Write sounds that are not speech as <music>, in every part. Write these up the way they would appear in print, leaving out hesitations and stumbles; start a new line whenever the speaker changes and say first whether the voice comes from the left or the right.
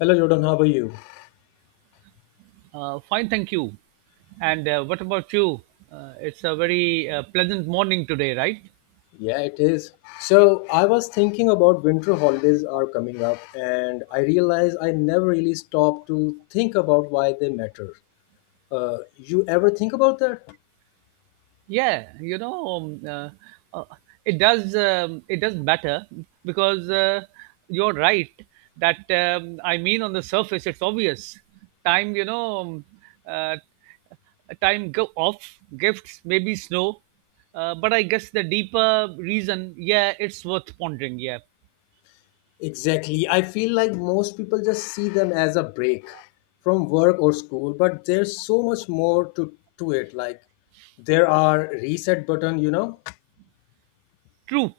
left: Hello Jordan, how are you?
right: Fine, thank you. And what about you? It's a very pleasant morning today, right?
left: Yeah, it is. So I was thinking about winter holidays are coming up, and I realized I never really stopped to think about why they matter. You ever think about that?
right: Yeah, you know, uh, it does matter because you're right that I mean on the surface it's obvious. Time, you know, um, uh, time go off gifts, maybe snow, but I guess the deeper reason, yeah, it's worth pondering. Yeah.
left: Exactly. I feel like most people just see them as a break from work or school, but there's so much more to it. Like there are reset button, you know.
right: True,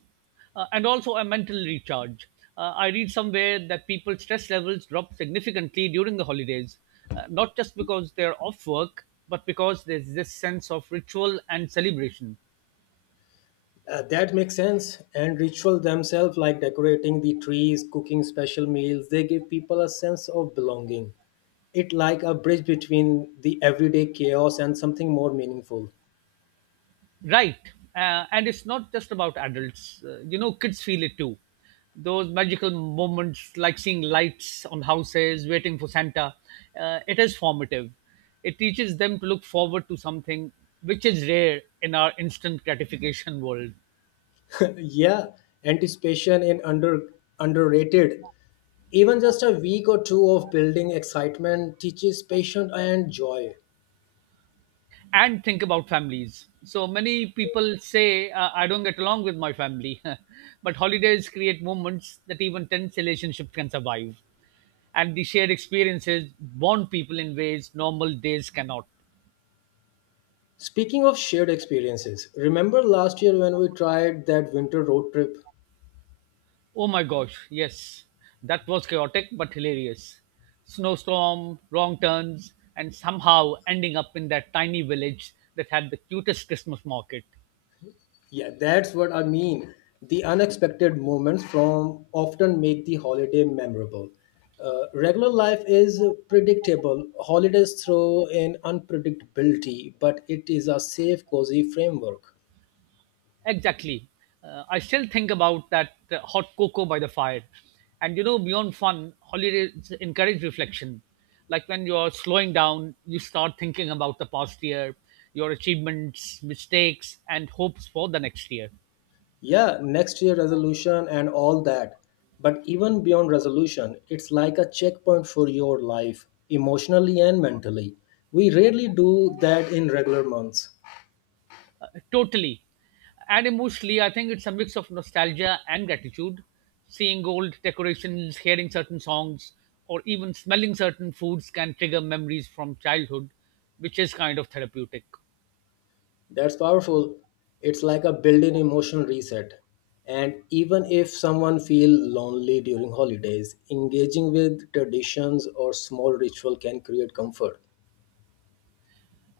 right: and also a mental recharge. I read somewhere that people's stress levels drop significantly during the holidays, not just because they're off work, but because there's this sense of ritual and celebration.
left: That makes sense. And ritual themselves, like decorating the trees, cooking special meals, they give people a sense of belonging. It like a bridge between the everyday chaos and something more meaningful.
right: Right, and it's not just about adults. You know, kids feel it too. Those magical moments, like seeing lights on houses, waiting for Santa, it is formative. It teaches them to look forward to something which is rare in our instant gratification world.
left: <laughs> Yeah, anticipation in underrated. Even just a week or two of building excitement teaches patience and joy.
right: And think about families. So many people say, I don't get along with my family, <laughs> but holidays create moments that even tense relationships can survive. And the shared experiences bond people in ways normal days cannot.
left: Speaking of shared experiences, remember last year when we tried that winter road trip?
right: Oh my gosh, yes, that was chaotic but hilarious. Snowstorm, wrong turns, and somehow ending up in that tiny village that had the cutest Christmas market.
left: Yeah, that's what I mean. The unexpected moments from often make the holiday memorable. Regular life is predictable. Holidays throw in unpredictability, but it is a safe, cozy framework.
right: Exactly. I still think about that hot cocoa by the fire. And you know, beyond fun, holidays encourage reflection. Like when you're slowing down, you start thinking about the past year, your achievements, mistakes, and hopes for the next year.
left: Yeah, next year resolution and all that. But even beyond resolution, it's like a checkpoint for your life, emotionally and mentally. We rarely do that in regular months.
right: Totally. And emotionally, I think it's a mix of nostalgia and gratitude. Seeing old decorations, hearing certain songs, or even smelling certain foods can trigger memories from childhood, which is kind of therapeutic.
left: That's powerful. It's like a built-in emotional reset. And even if someone feel lonely during holidays, engaging with traditions or small ritual can create comfort.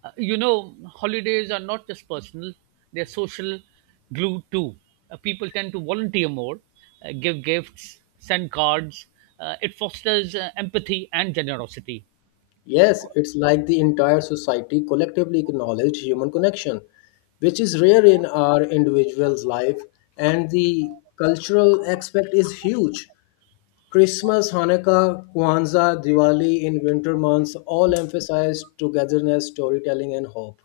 right: You know, holidays are not just personal, they're social glue too. People tend to volunteer more, give gifts, send cards. It fosters empathy and generosity.
left: Yes, it's like the entire society collectively acknowledge human connection, which is rare in our individual's life, and the cultural aspect is huge. Christmas, Hanukkah, Kwanzaa, Diwali in winter months all emphasize togetherness, storytelling, and hope.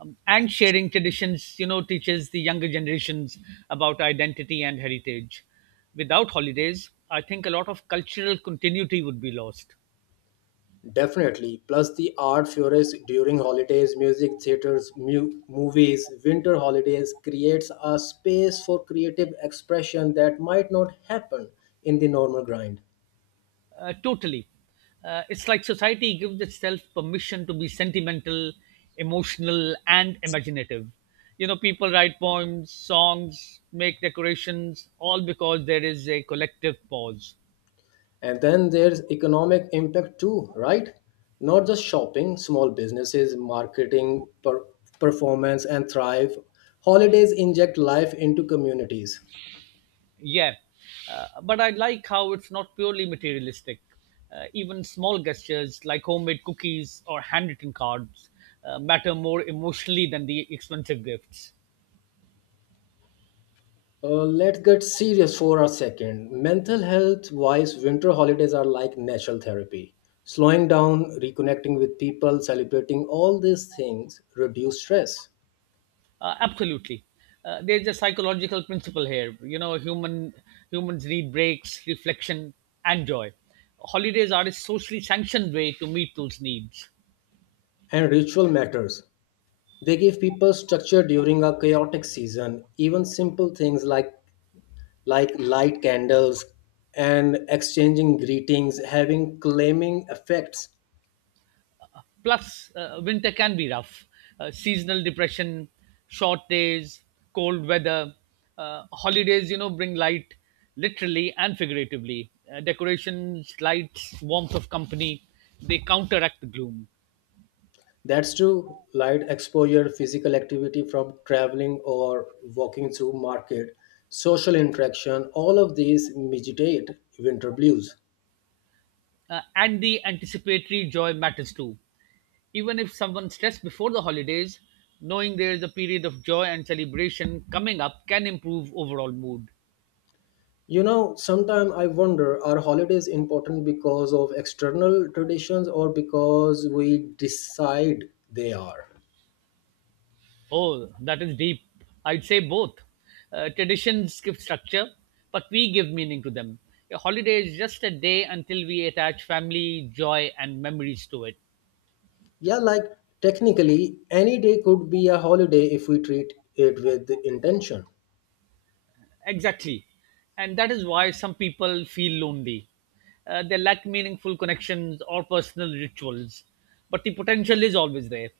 right: And sharing traditions, you know, teaches the younger generations about identity and heritage. Without holidays, I think a lot of cultural continuity would be lost.
left: Definitely. Plus, the art flourishes during holidays, music, theaters, movies, winter holidays creates a space for creative expression that might not happen in the normal grind.
right: Totally. It's like society gives itself permission to be sentimental, emotional, and imaginative. You know, people write poems, songs, make decorations, all because there is a collective pause.
left: And then there's economic impact too, right? Not just shopping, small businesses, marketing, performance, and thrive. Holidays inject life into communities.
right: Yeah. But I like how it's not purely materialistic. Even small gestures like homemade cookies or handwritten cards matter more emotionally than the expensive gifts.
left: Let's get serious for a second. Mental health wise, winter holidays are like natural therapy. Slowing down, reconnecting with people, celebrating all these things reduce stress.
right: Absolutely. There's a psychological principle here. You know, humans need breaks, reflection, and joy. Holidays are a socially sanctioned way to meet those needs.
left: And ritual matters. They give people structure during a chaotic season. Even simple things like light candles and exchanging greetings having claiming effects.
right: Plus, winter can be rough. Seasonal depression, short days, cold weather. Holidays, you know, bring light literally and figuratively. Decorations, lights, warmth of company, they counteract the gloom.
left: That's true. Light exposure, physical activity from traveling or walking through market, social interaction, all of these mitigate winter blues.
right: And the anticipatory joy matters too. Even if someone stressed before the holidays, knowing there is a period of joy and celebration coming up can improve overall mood.
left: You know, sometimes I wonder are holidays important because of external traditions or because we decide they are?
right: Oh, that is deep. I'd say both. Traditions give structure, but we give meaning to them. A holiday is just a day until we attach family, joy, and memories to it.
left: Yeah, like technically, any day could be a holiday if we treat it with intention.
right: Exactly. And that is why some people feel lonely. They lack meaningful connections or personal rituals, but the potential is always there.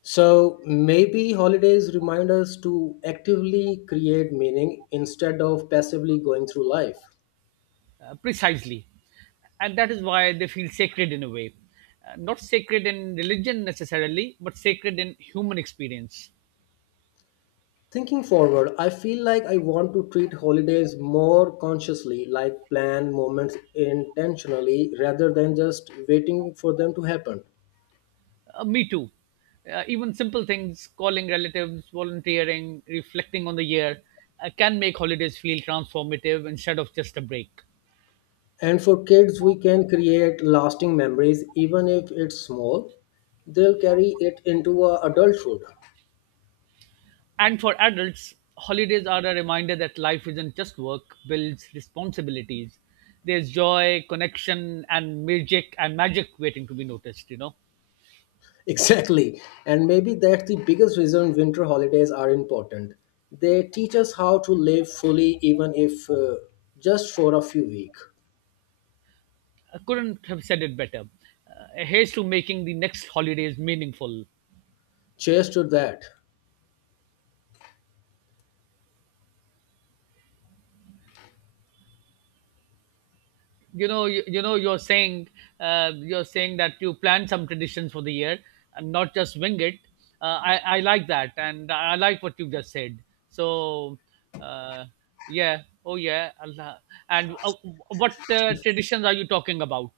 left: So maybe holidays remind us to actively create meaning instead of passively going through life.
right: Precisely. And that is why they feel sacred in a way. Not sacred in religion necessarily, but sacred in human experience.
left: Thinking forward, I feel like I want to treat holidays more consciously, like plan moments intentionally rather than just waiting for them to happen.
right: Me too. Even simple things, calling relatives, volunteering, reflecting on the year, can make holidays feel transformative instead of just a break.
left: And for kids, we can create lasting memories even if it's small. They'll carry it into adulthood.
right: And for adults, holidays are a reminder that life isn't just work, bills, responsibilities. There's joy, connection, and magic waiting to be noticed, you know.
left: <laughs> Exactly. And maybe that's the biggest reason winter holidays are important. They teach us how to live fully, even if just for a few weeks.
right: I couldn't have said it better. Here's to making the next holidays meaningful.
left: Cheers to that.
right: You know, you know, you're saying that you plan some traditions for the year and not just wing it. I like that, and I like what you've just said. So, uh, yeah, oh yeah, Allah. And what traditions are you talking about?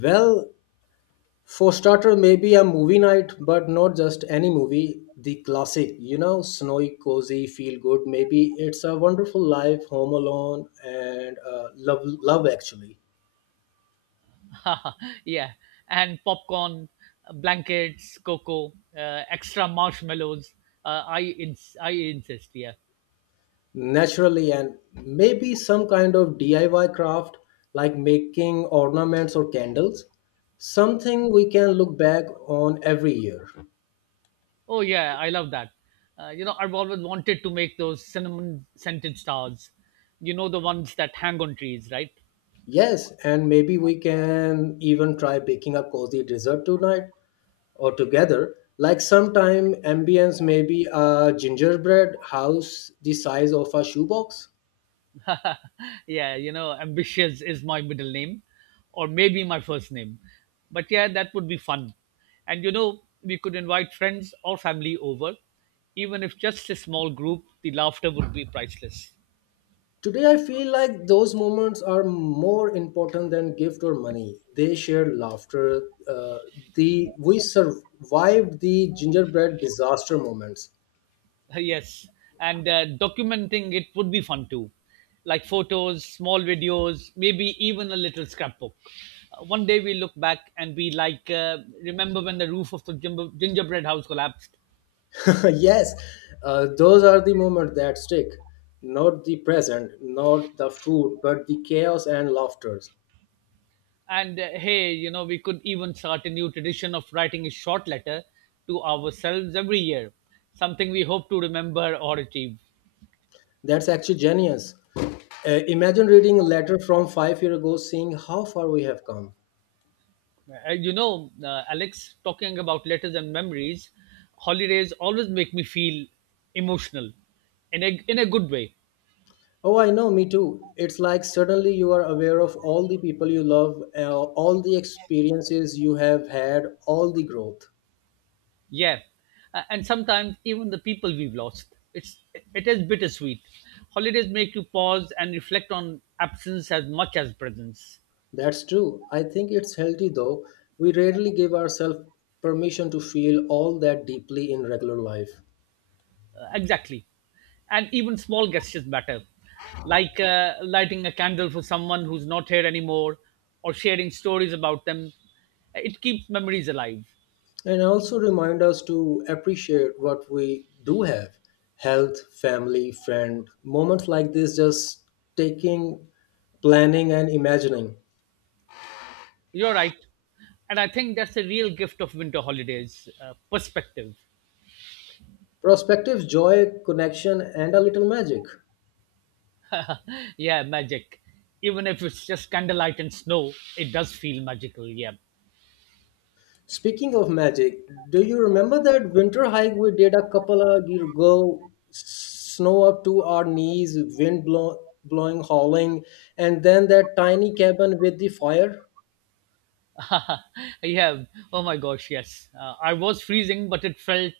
left: Well, for starter, maybe a movie night, but not just any movie, the classic, you know, snowy, cozy, feel good. Maybe it's a wonderful life, home alone, and love actually.
right: <laughs> Yeah, and popcorn, blankets, cocoa, extra marshmallows. I insist. Yeah.
left: Naturally, and maybe some kind of DIY craft like making ornaments or candles. Something we can look back on every year.
right: Oh yeah, I love that. You know, I've always wanted to make those cinnamon scented stars. You know the ones that hang on trees, right?
left: Yes, and maybe we can even try baking a cozy dessert tonight or together. Like sometime ambience, maybe a gingerbread house the size of a shoebox.
right: Yeah, you know, ambitious is my middle name, or maybe my first name. But yeah, that would be fun. And you know, we could invite friends or family over. Even if just a small group, the laughter would be priceless.
left: Today, I feel like those moments are more important than gift or money. They share laughter. Uh, the we survived the gingerbread disaster moments.
right: <laughs> Yes, and documenting it would be fun too, like photos, small videos, maybe even a little scrapbook. One day we look back and we like remember when the roof of the gingerbread house collapsed.
left: <laughs> Yes, those are the moments that stick. Not the present, not the food, but the chaos and laughters.
right: And hey, you know, we could even start a new tradition of writing a short letter to ourselves every year, something we hope to remember or achieve.
left: That's actually genius. Imagine reading a letter from 5 years ago, seeing how far we have come.
right: Alex, talking about letters and memories, holidays always make me feel emotional in a good way.
left: Oh, I know, me too. It's like suddenly you are aware of all the people you love, all the experiences you have had, all the growth.
right: Yeah. And sometimes even the people we've lost. It is bittersweet. Holidays make you pause and reflect on absence as much as presence.
left: That's true. I think it's healthy though. We rarely give ourselves permission to feel all that deeply in regular life.
right: Exactly. And even small gestures matter, like lighting a candle for someone who's not here anymore or sharing stories about them. It keeps memories alive.
left: And also remind us to appreciate what we do have health, family, friend. Moments like this, just taking, planning, and imagining.
right: You're right. And I think that's the real gift of winter holidays, perspective.
left: Prospective joy, connection, and a little magic.
right: Yeah, magic. Even if it's just candlelight and snow, it does feel magical. Yeah.
left: Speaking of magic, do you remember that winter hike we did a couple of years ago? Snow up to our knees, blowing, howling, and then that tiny cabin with the fire?
right: <laughs> Yeah. Oh my gosh, yes. I was freezing, but it felt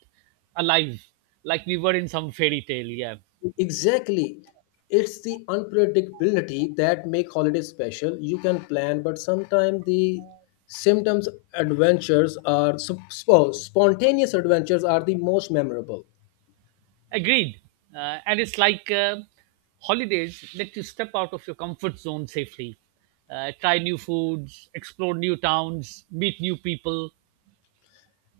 right: alive, like we were in some fairy tale. Yeah.
left: Exactly. It's the unpredictability that make holidays special. You can plan, but sometimes the symptoms adventures are sup- spo- spontaneous adventures are the most memorable.
right: Agreed. And it's like Holidays let you step out of your comfort zone safely, try new foods, explore new towns, meet new people.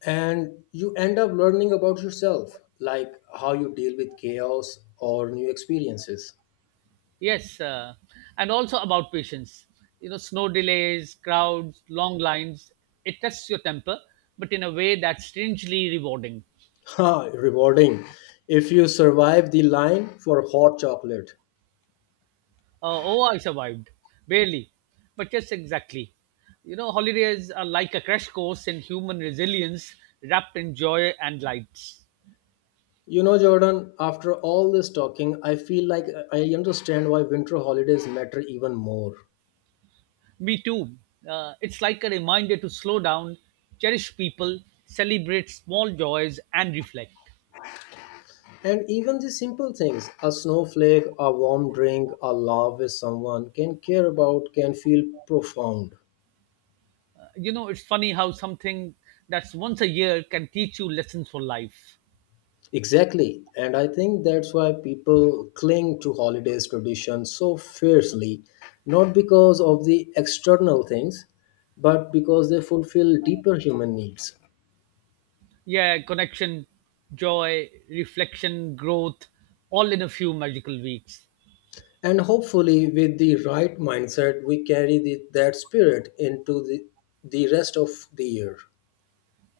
left: And you end up learning about yourself, like how you deal with chaos or new experiences. <laughs>
right: Yes, and also about patience. You know, snow delays, crowds, long lines. It tests your temper, but in a way that's strangely rewarding.
left: Ha, rewarding if you survive the line for hot chocolate.
right: Oh, I survived. Barely. But yes, exactly. You know, holidays are like a crash course in human resilience wrapped in joy and lights.
left: You know, Jordan, after all this talking, I feel like I understand why winter holidays matter even more.
right: Me too. It's like a reminder to slow down, cherish people, celebrate small joys, and reflect.
left: And even the simple things a snowflake, a warm drink, a laugh with someone can care about can feel profound.
right: You know, it's funny how something that's once a year can teach you lessons for life.
left: Exactly. And I think that's why people cling to holidays tradition so fiercely, not because of the external things, but because they fulfill deeper human needs.
right: Yeah, connection, joy, reflection, growth, all in a few magical weeks.
left: And hopefully, with the right mindset, we carry that spirit into the rest of the year.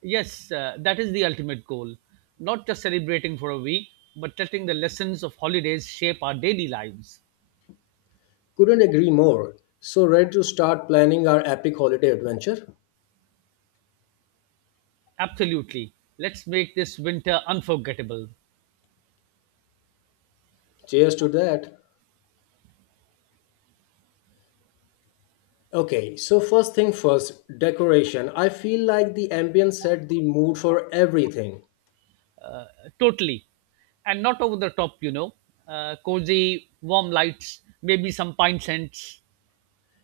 right: Yes, that is the ultimate goal. Not just celebrating for a week, but letting the lessons of holidays shape our daily lives.
left: Couldn't agree more. So, ready to start planning our epic holiday adventure?
right: Absolutely. Let's make this winter unforgettable.
left: Cheers to that. Okay, so first thing first, decoration. I feel like the ambience set the mood for everything.
right: Totally. And not over the top, you know. Cozy, warm lights, maybe some pine scents.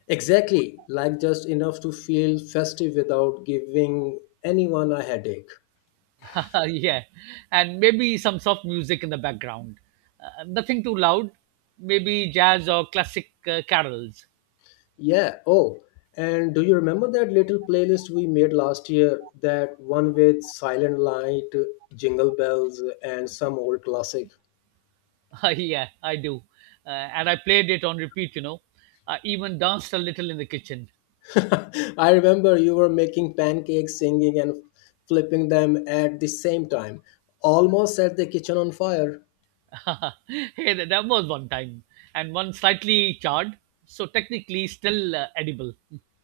left: Exactly, like just enough to feel festive without giving anyone a headache.
right: <laughs> Yeah, and maybe some soft music in the background. Nothing too loud, maybe jazz or classic carols. <laughs>
left: Yeah, oh, and do you remember that little playlist we made last year? That one with Silent Light, Jingle Bells, and some old classic.
right: Yeah, I do. And I played it on repeat, you know. I even danced a little in the kitchen.
left: <laughs> I remember you were making pancakes, singing, and flipping them at the same time, almost set the kitchen on fire.
right: <laughs> Hey, that was one time. And one slightly charred, so technically still edible. <laughs>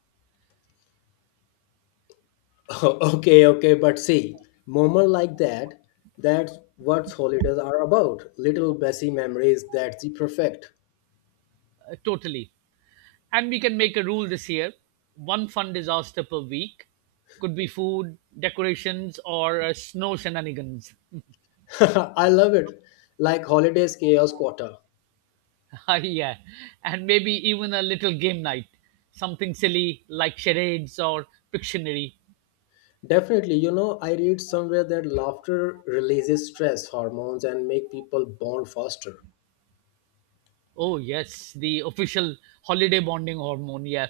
left: <laughs> Okay, okay, but see, moment like that, that's what holidays are about. Little Bessie memories, that's the perfect.
right: Totally. And we can make a rule this year: one fun disaster per week. Could be food, decorations, or snow shenanigans.
left: <laughs> I love it. Like holidays chaos quarter.
right: <laughs> Yeah, and maybe even a little game night, something silly like charades or Pictionary.
left: Definitely, you know, I read somewhere that laughter releases stress hormones and make people bond faster.
right: Oh yes, the official holiday bonding hormone. Yeah.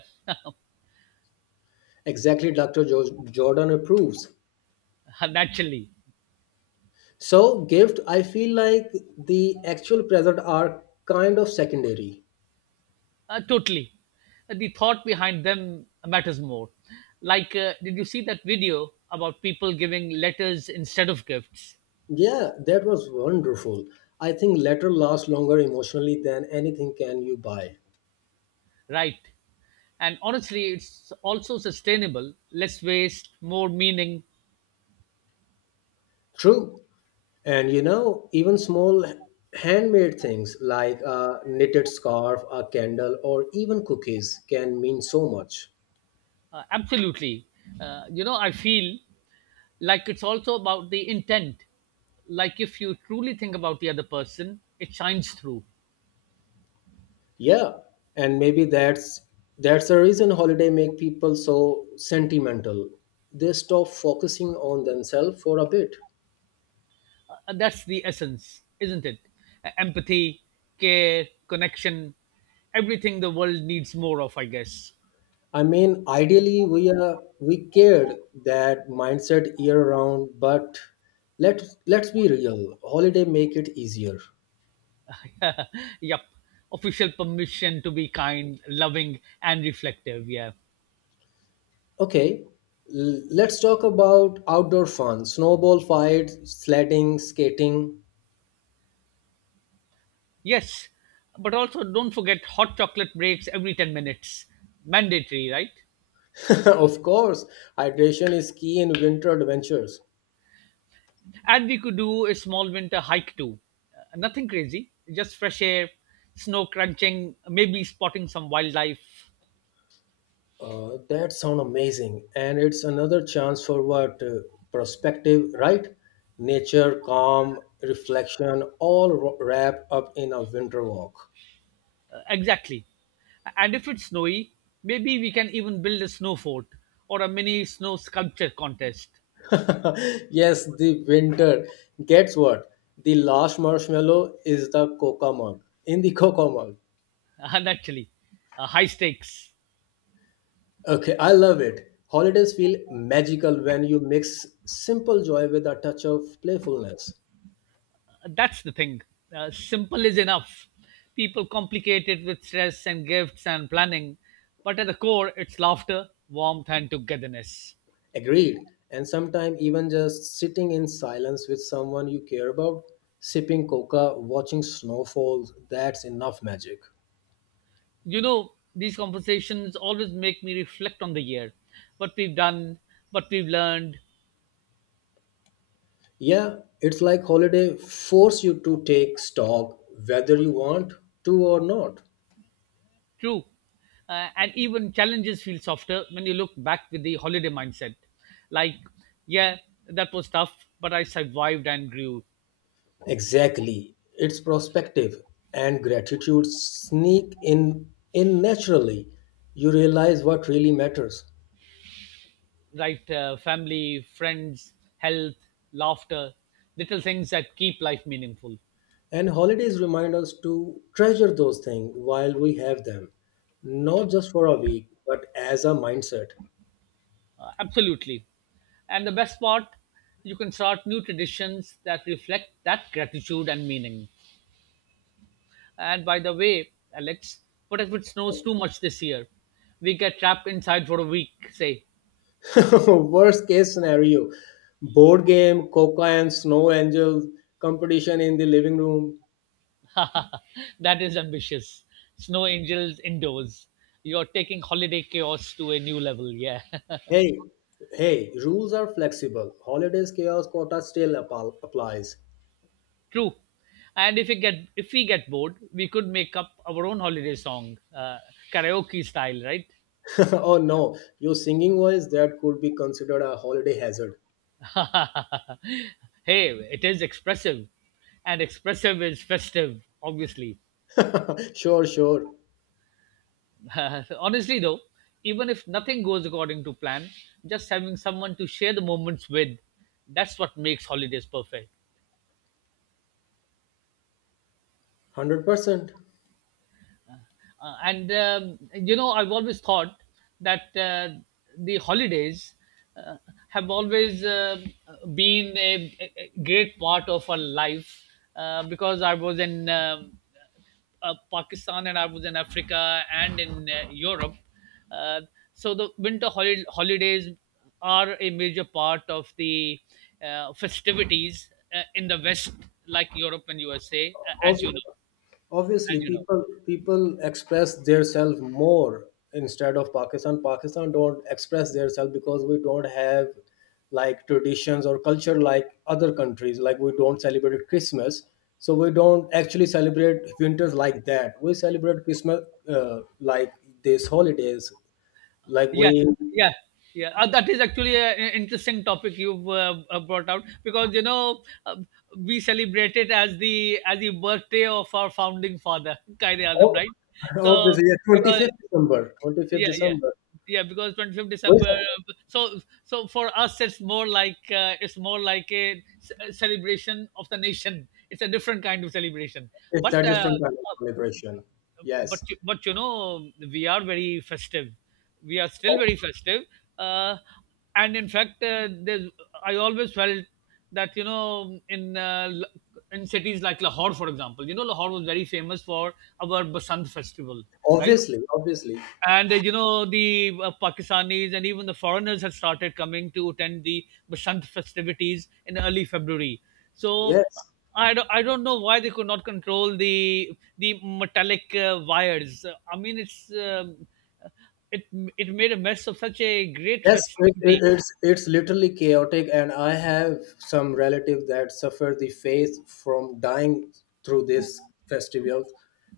left: Exactly, Dr. Jordan approves.
right: <laughs> Naturally.
left: So, gift, I feel like the actual present are kind of secondary.
right: Totally. The thought behind them matters more. Like, did you see that video about people giving letters instead of gifts?
left: Yeah, that was wonderful. I think letter lasts longer emotionally than anything can you buy.
right: Right. And honestly, it's also sustainable, less waste, more meaning.
left: True. And you know, even small handmade things like a knitted scarf, a candle, or even cookies can mean so much.
right: Absolutely. You know, I feel like it's also about the intent, like if you truly think about the other person, it shines through.
left: Yeah. And maybe that's the reason holiday make people so sentimental. They stop focusing on themselves for a bit.
right: That's the essence, isn't it? Empathy, care, connection, everything the world needs more of, I guess.
left: I mean, ideally, we cared that mindset year round, but let's be real. Holiday make it easier.
right: <laughs> Yep. Official permission to be kind, loving, and reflective. Yeah.
left: Okay, let's talk about outdoor fun: snowball fights, sledding, skating.
right: Yes, but also don't forget hot chocolate breaks every 10 minutes, mandatory, right?
left: <laughs> Of course, hydration is key in winter adventures.
right: And we could do a small winter hike too. Nothing crazy, just fresh air, snow crunching, maybe spotting some wildlife.
left: That sound amazing, and it's another chance for what perspective, right? Nature, calm, reflection, all wrapped up in a winter walk.
right: Exactly. And if it's snowy, maybe we can even build a snow fort or a mini snow sculpture contest.
left: <laughs> Yes, the winter. Gets what? The last marshmallow is the coca mug. In the <laughs> coca mug.
right: <laughs> And actually, high stakes.
left: Okay, I love it. Holidays feel magical when you mix simple joy with a touch of playfulness.
right: That's the thing. Simple is enough. People complicate it with stress and gifts and planning, but at the core, it's laughter, warmth, and togetherness.
left: Agreed. And sometimes even just sitting in silence with someone you care about, sipping coca, watching snowfalls, that's enough magic.
right: You know, these conversations always make me reflect on the year, what we've done, what we've learned.
left: Yeah, it's like holiday force you to take stock whether you want to or not.
right: True. And even challenges feel softer when you look back with the holiday mindset, like, yeah, that was tough, but I survived and grew.
left: Exactly. It's prospective and gratitude sneak in naturally. You realize what really matters.
right: Right. Family, friends, health, laughter, little things that keep life meaningful.
left: And holidays remind us to treasure those things while we have them, not just for a week, but as a mindset.
right: Absolutely. And the best part, you can start new traditions that reflect that gratitude and meaning. And by the way, Alex, what if it snows too much this year? We get trapped inside for a week, say.
left: <laughs> Worst case scenario board game, coca and snow angels, competition in the living room.
right: <laughs> That is ambitious. Snow angels indoors. You're taking holiday chaos to a new level, yeah.
left: Hey, hey, rules are flexible. Holidays chaos quota still applies.
right: <laughs> True. And if we get bored, we could make up our own holiday song, karaoke style, right?
left: <laughs> Oh no, your singing voice that could be considered a holiday hazard.
right: <laughs> Hey, it is expressive, and expressive is festive, obviously.
left: <laughs> Sure.
right: <laughs> Honestly, though, even if nothing goes according to plan, just having someone to share the moments with, that's what makes holidays perfect.
left: 100%.
right: I've always thought that the holidays uh, have always been a great part of our life, because I was in. Pakistan, and I was in Africa, and in Europe. Uh, so the winter holidays are a major part of the festivities in the West, like Europe and USA, as you know,
left: Obviously
right: as you know.
left: people express themselves more instead of Pakistan don't express themselves because we don't have like traditions or culture like other countries, like we don't celebrate Christmas, so we don't actually celebrate winters like that. We celebrate Christmas like these holidays, like we,
right: Yeah, yeah. Yeah, that is actually an interesting topic you've brought out because, you know, we celebrate it as the birthday of our founding father, <laughs> Qaid Azam,
left: oh,
right: right?
left: <laughs>
right: So
left: obviously, yeah,
right: because
left: 25th
right: yeah, yeah,
left: december
right: yeah, because 25th
left: we
right: december,
left: celebrate.
right: so for us it's more like a celebration of the nation. It's a different kind of celebration.
left: It's
right: but
left: that
right: uh,
left: different kind of celebration.
right: uh, but
left: Yes.
right: but you know, we are very festive. We are still
left: Ob-
right: very festive. uh, and in fact, there's, I always felt that, you know, in in cities like lahore, for example, you know, lahore was very famous for our basant festival, right?
left: Obviously, obviously.
right: And you know, the pakistanis and even the foreigners had started coming to attend the basant festivities in early february. So
left: Yes,
right: I don't know why they could not control the metallic wires. I mean, it it made a mess of such a great festivity.
left: it's literally chaotic, and I have some relative that suffered the faith from dying through this festival.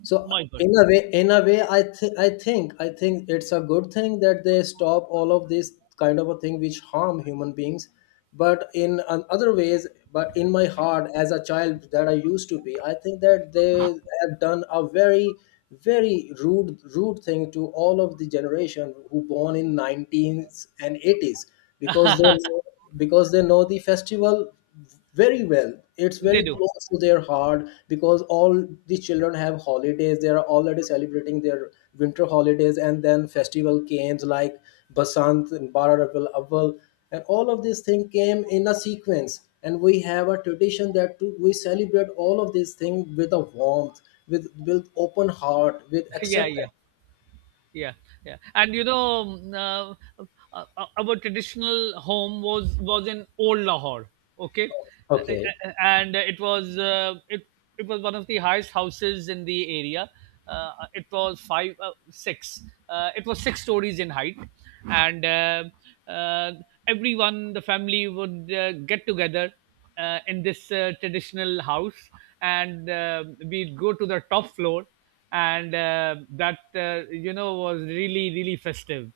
left: So
right: My god.
left: in a way, I think it's a good thing that they stop all of this kind of a thing which harm human beings. But in on other ways, but in my heart as a child that I used to be, I think that they have done a very very rude thing to all of the generation who born in 19s and 80s, because they, because they know the festival very well. It's
right: They
left: very
right: do.
left: close to their heart because all these children have holidays, they are already celebrating their winter holidays, and then festival came like Basant and Bararabil Awal, and all of these things came in a sequence, and we have a tradition that to, we celebrate all of these things with a warmth, with open heart, with
right: <laughs> Yeah, yeah,
left: acceptance.
right: yeah, yeah. And you know, our traditional home was in old lahore. Okay.
left: Okay.
right: And it it was one of the highest houses in the area. uh, it was five six it was six stories in height. And uh, everyone, the family would get together in this traditional house, and we'd go to the top floor, and that you know, was really really festive.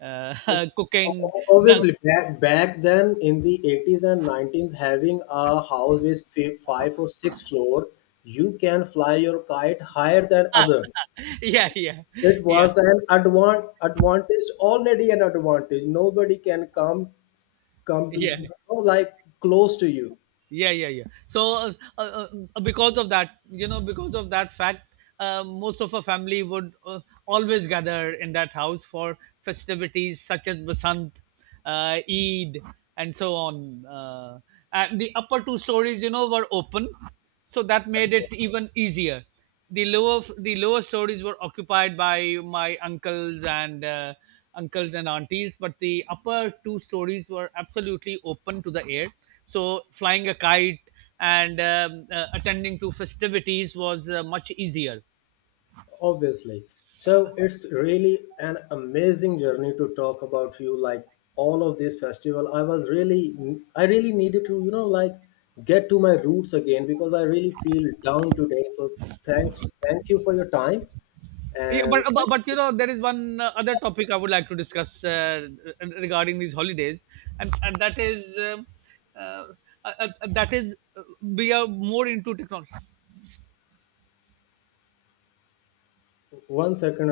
right: Uh, <laughs> cooking, the,
left: Obviously, back then in the 80s and 90s, having a house with five or six floor, you can fly your kite higher than others.
right: yeah, yeah,
left: It
right: yeah,
left: was an advantage, already an advantage. Nobody can come
right: yeah,
left: you know, like close to you.
right: yeah, yeah, yeah. So because of that, you know, because of that fact, most of our family would always gather in that house for festivities such as Basant, Eid, and so on. And the upper two stories, you know, were open, so that made it even easier. The lower stories were occupied by my uncles and aunties, but the upper two stories were absolutely open to the air, so flying a kite and attending to festivities was much easier.
left: Obviously. So it's really an amazing journey to talk about you like all of this festival. I really needed to, you know, like get to my roots again because I really feel down today. So thank you for your time.
right: Yeah,
left: And
right: but, but you know, there is one other topic I would like to discuss, regarding these holidays, and that is uh, that is, we are more into technology.
left: 1 second.